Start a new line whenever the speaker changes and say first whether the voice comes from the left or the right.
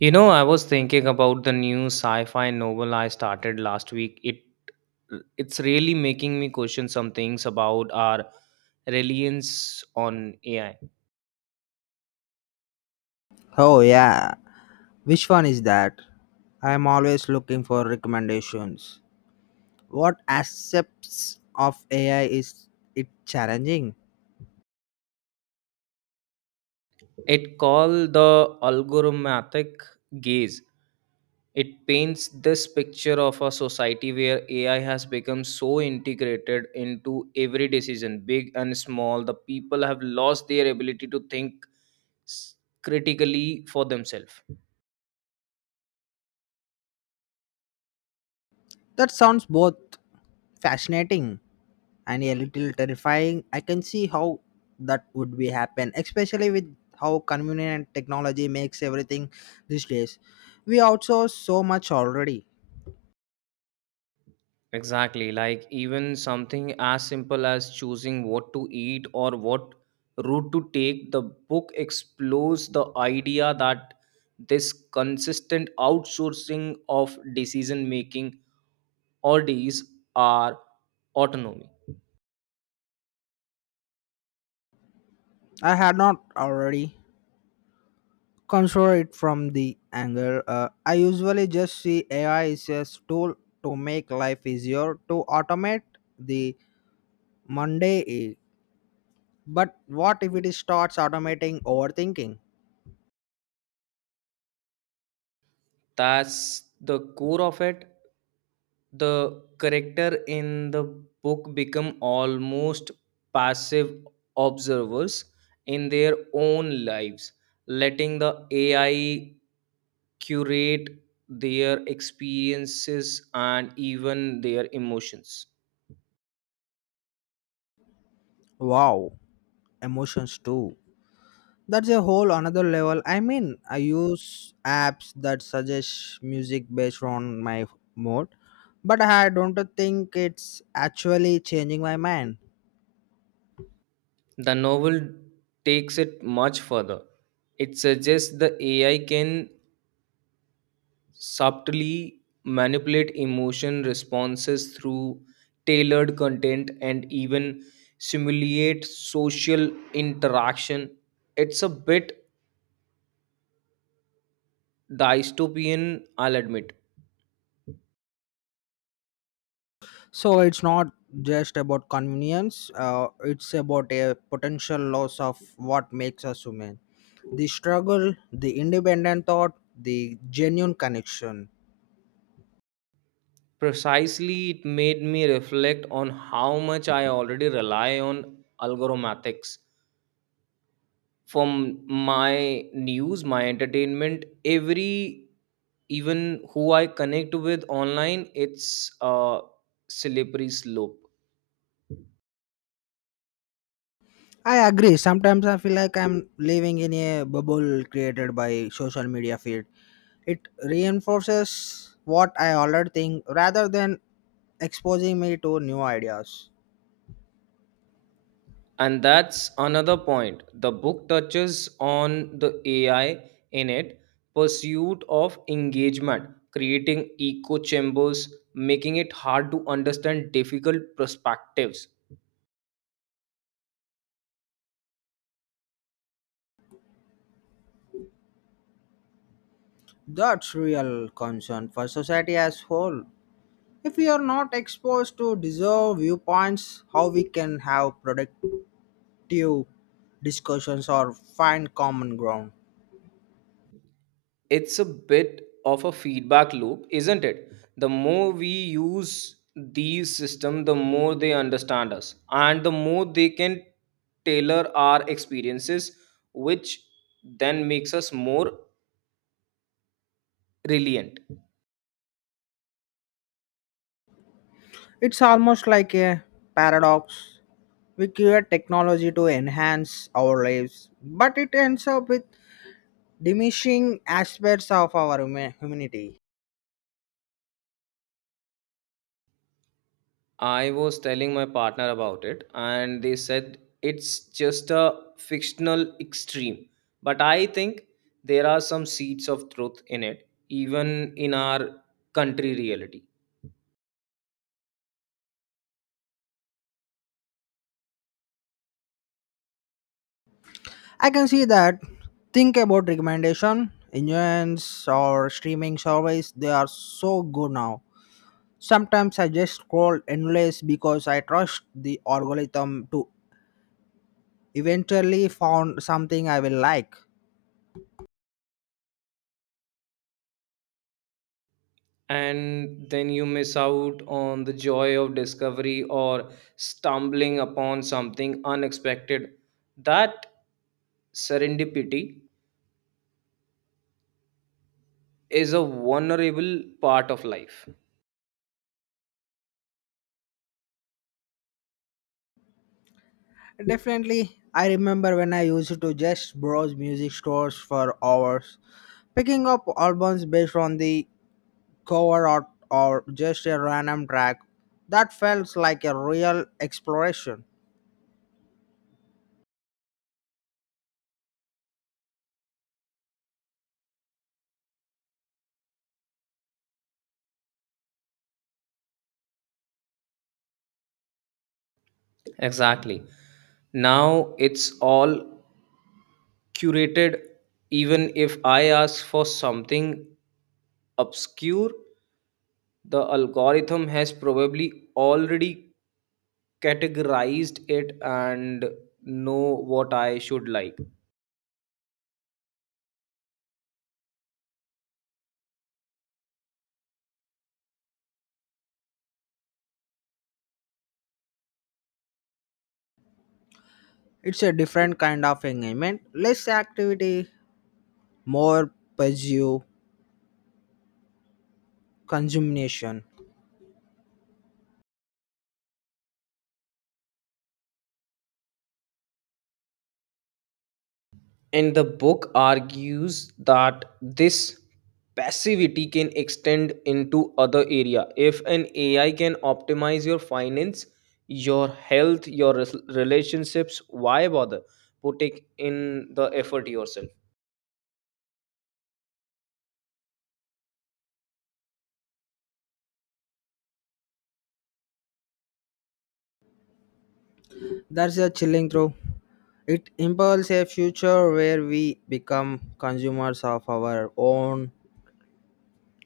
right: You know, I was thinking about the new sci-fi novel I started last week. It's really making me question some things about our reliance on AI.
left: Oh yeah, which one is that? I am always looking for recommendations. What aspects of AI is it challenging?
right: It called the algorithmic gaze. It paints this picture of a society where AI has become so integrated into every decision, big and small. The people have lost their ability to think s- critically for themselves.
left: That sounds both fascinating and a little terrifying. I can see how that would be happen, especially with how convenient technology makes everything these days. We outsource so much already.
right: Exactly. Like even something as simple as choosing what to eat or what route to take, the book explores the idea that this consistent outsourcing of decision making oddities are autonomy.
left: I had not already consider it from the angle, I usually just see AI is a tool to make life easier, to automate the monday, but what if it starts automating overthinking?
right: That's the core of it. The character in the book become almost passive observers in their own lives, letting the AI curate their experiences and even their emotions.
left: Wow, emotions too. That's a whole another level. I mean, I use apps that suggest music based on my mood, but I don't think it's actually changing my mind.
right: The novel takes it much further. It suggests the AI can subtly manipulate emotion responses through tailored content and even simulate social interaction. It's a bit dystopian, I'll admit.
left: So it's not just about convenience, it's about a potential loss of what makes us human. The struggle, the independent thought, the genuine connection.
right: Precisely, it made me reflect on how much I already rely on algorithmics for my news, my entertainment, every even who I connect with online, it's a slippery slope.
left: I agree. Sometimes I feel like I'm living in a bubble created by social media feed. It reinforces what I already think rather than exposing me to new ideas.
right: And that's another point. The book touches on the AI in it, pursuit of engagement, creating echo chambers, making it hard to understand difficult perspectives.
left: That's real concern for society as whole. If we are not exposed to diverse viewpoints, how we can have productive discussions or find common ground?
right: It's a bit of a feedback loop, isn't it? The more we use these systems, the more they understand us and the more they can tailor our experiences, which then makes us more resilient.
left: It's almost like a paradox. We create technology to enhance our lives, but it ends up with diminishing aspects of our humanity.
right: I was telling my partner about it and they said it's just a fictional extreme, but I think there are some seeds of truth in it, even in our country reality.
left: I can see that. Think about recommendation engines or streaming service. They are so good now. Sometimes I just scroll endless because I trust the algorithm to eventually found something I will like.
right: And then you miss out on the joy of discovery or stumbling upon something unexpected. That serendipity is a vulnerable part of life.
left: Definitely, I remember when I used to just browse music stores for hours, picking up albums based on the cover art or just a random track. That felt like a real exploration.
right: Exactly. Now it's all curated, even if I ask for something obscure, the algorithm has probably already categorized it and know what I should like.
left: It's a different kind of engagement, less activity, more passive consumption.
right: And the book argues that this passivity can extend into other area. If an AI can optimize your finance, your health, your relationships, why bother putting in the effort yourself?
left: That's a chilling through. It impels a future where we become consumers of our own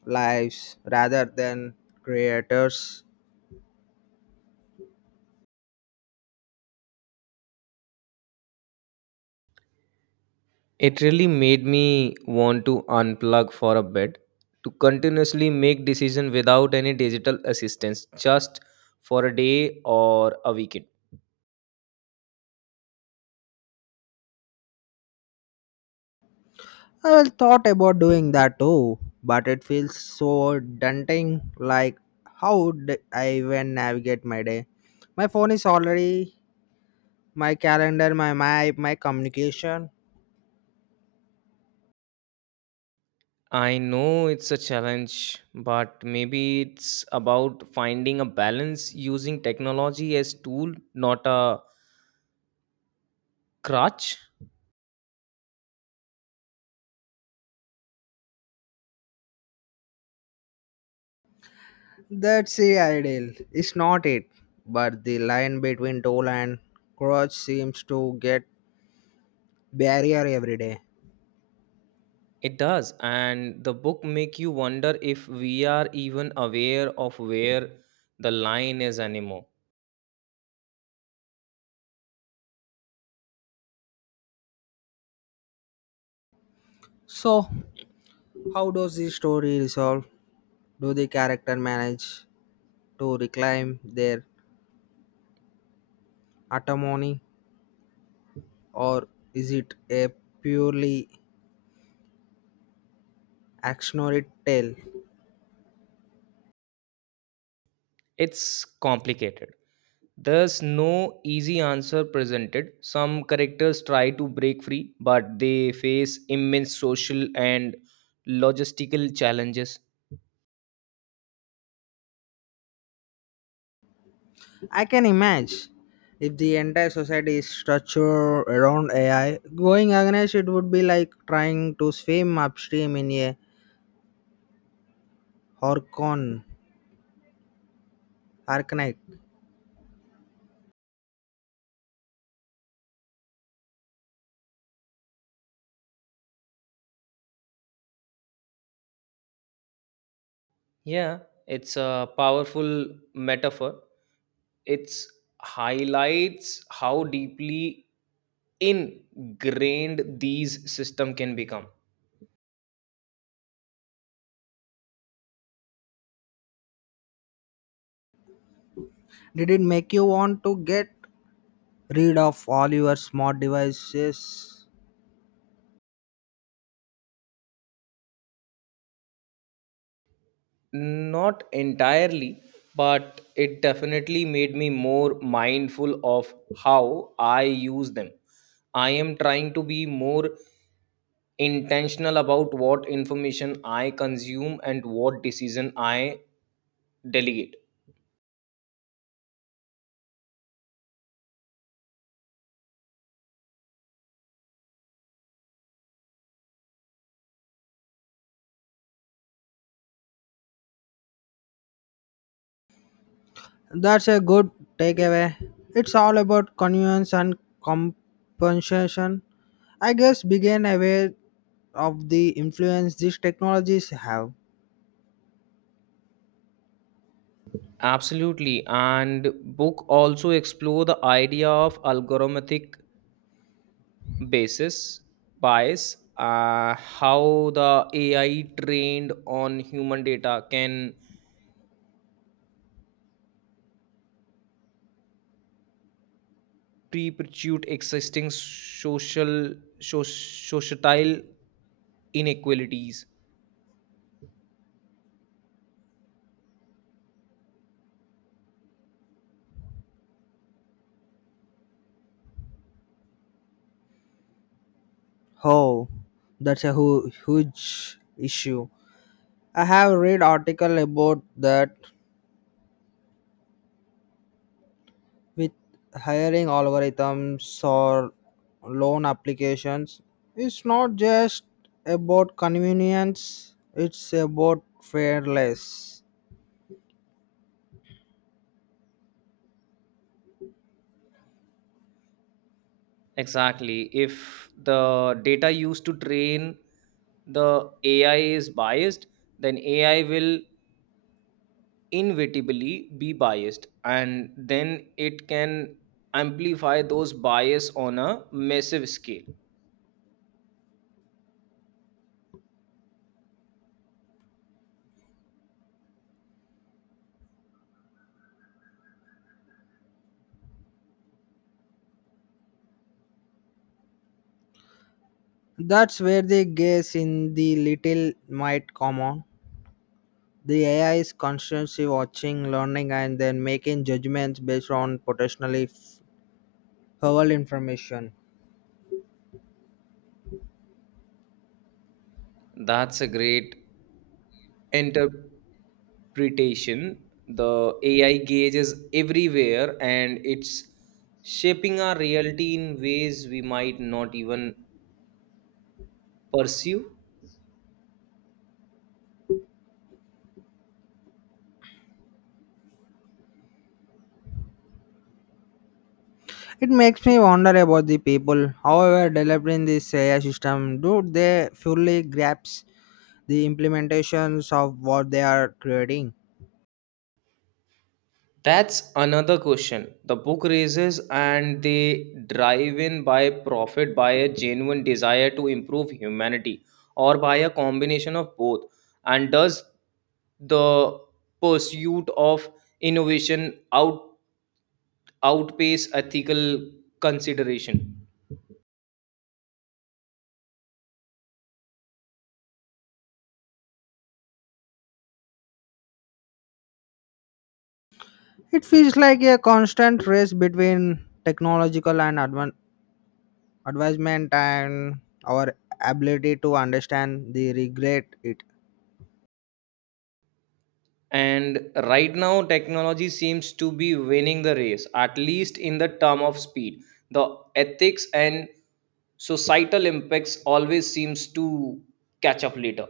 left: lives rather than creators.
right: It really made me want to unplug for a bit, to continuously make decision without any digital assistance, just for a day or a weekend.
left: I well thought about doing that too, but it feels so daunting. Like, how would I even navigate my day? My phone is already my calendar, my map, my communication.
right: I know it's a challenge, but maybe it's about finding a balance, using technology as tool, not a crutch.
left: That's the ideal. It's not it, but the line between tool and crutch seems to get barrier every day.
right: It does, and the book make you wonder if we are even aware of where the line is anymore.
left: So how does the story resolve? Do the character manage to reclaim their autonomy, or is it a purely actionary tale?
right: It's complicated. There's no easy answer presented. Some characters try to break free, but they face immense social and logistical challenges.
left: I can imagine if the entire society is structured around AI, going against it would be like trying to swim upstream in a horcon arcanite.
right: Yeah, it's a powerful metaphor. It's highlights how deeply ingrained these system can become.
left: Did it make you want to get rid of all your smart devices?
right: Not entirely, but it definitely made me more mindful of how I use them. I am trying to be more intentional about what information I consume and what decision I delegate.
left: That's a good takeaway. It's all about convenience and compensation. I guess begin aware of the influence these technologies have.
right: Absolutely. And book also explore the idea of algorithmic basis bias, how the AI trained on human data can perpetuate existing social societal inequalities.
left: Oh, that's a huge issue. I have read article about that with hiring algorithms or loan applications. It's not just about convenience, it's about fairness.
right: Exactly. If the data used to train the AI is biased, then AI will inevitably be biased and then it can amplify those bias on a massive scale.
left: That's where they guess in the little might come on. The AI is constantly watching, learning, and then making judgments based on potentially helpful information.
right: That's a great interpretation. The AI gauge is everywhere and it's shaping our reality in ways we might not even pursue.
left: It makes me wonder about the people. However, developing this AI system, do they fully grasp the implementations of what they are creating?
right: That's another question. The book raises and they drive in by profit by a genuine desire to improve humanity, or by a combination of both. And does the pursuit of innovation outpace ethical consideration?
left: It feels like a constant race between technological and advancement and our ability to understand the regret it.
right: And right now, technology seems to be winning the race, at least in the term of speed. The ethics and societal impacts always seems to catch up later.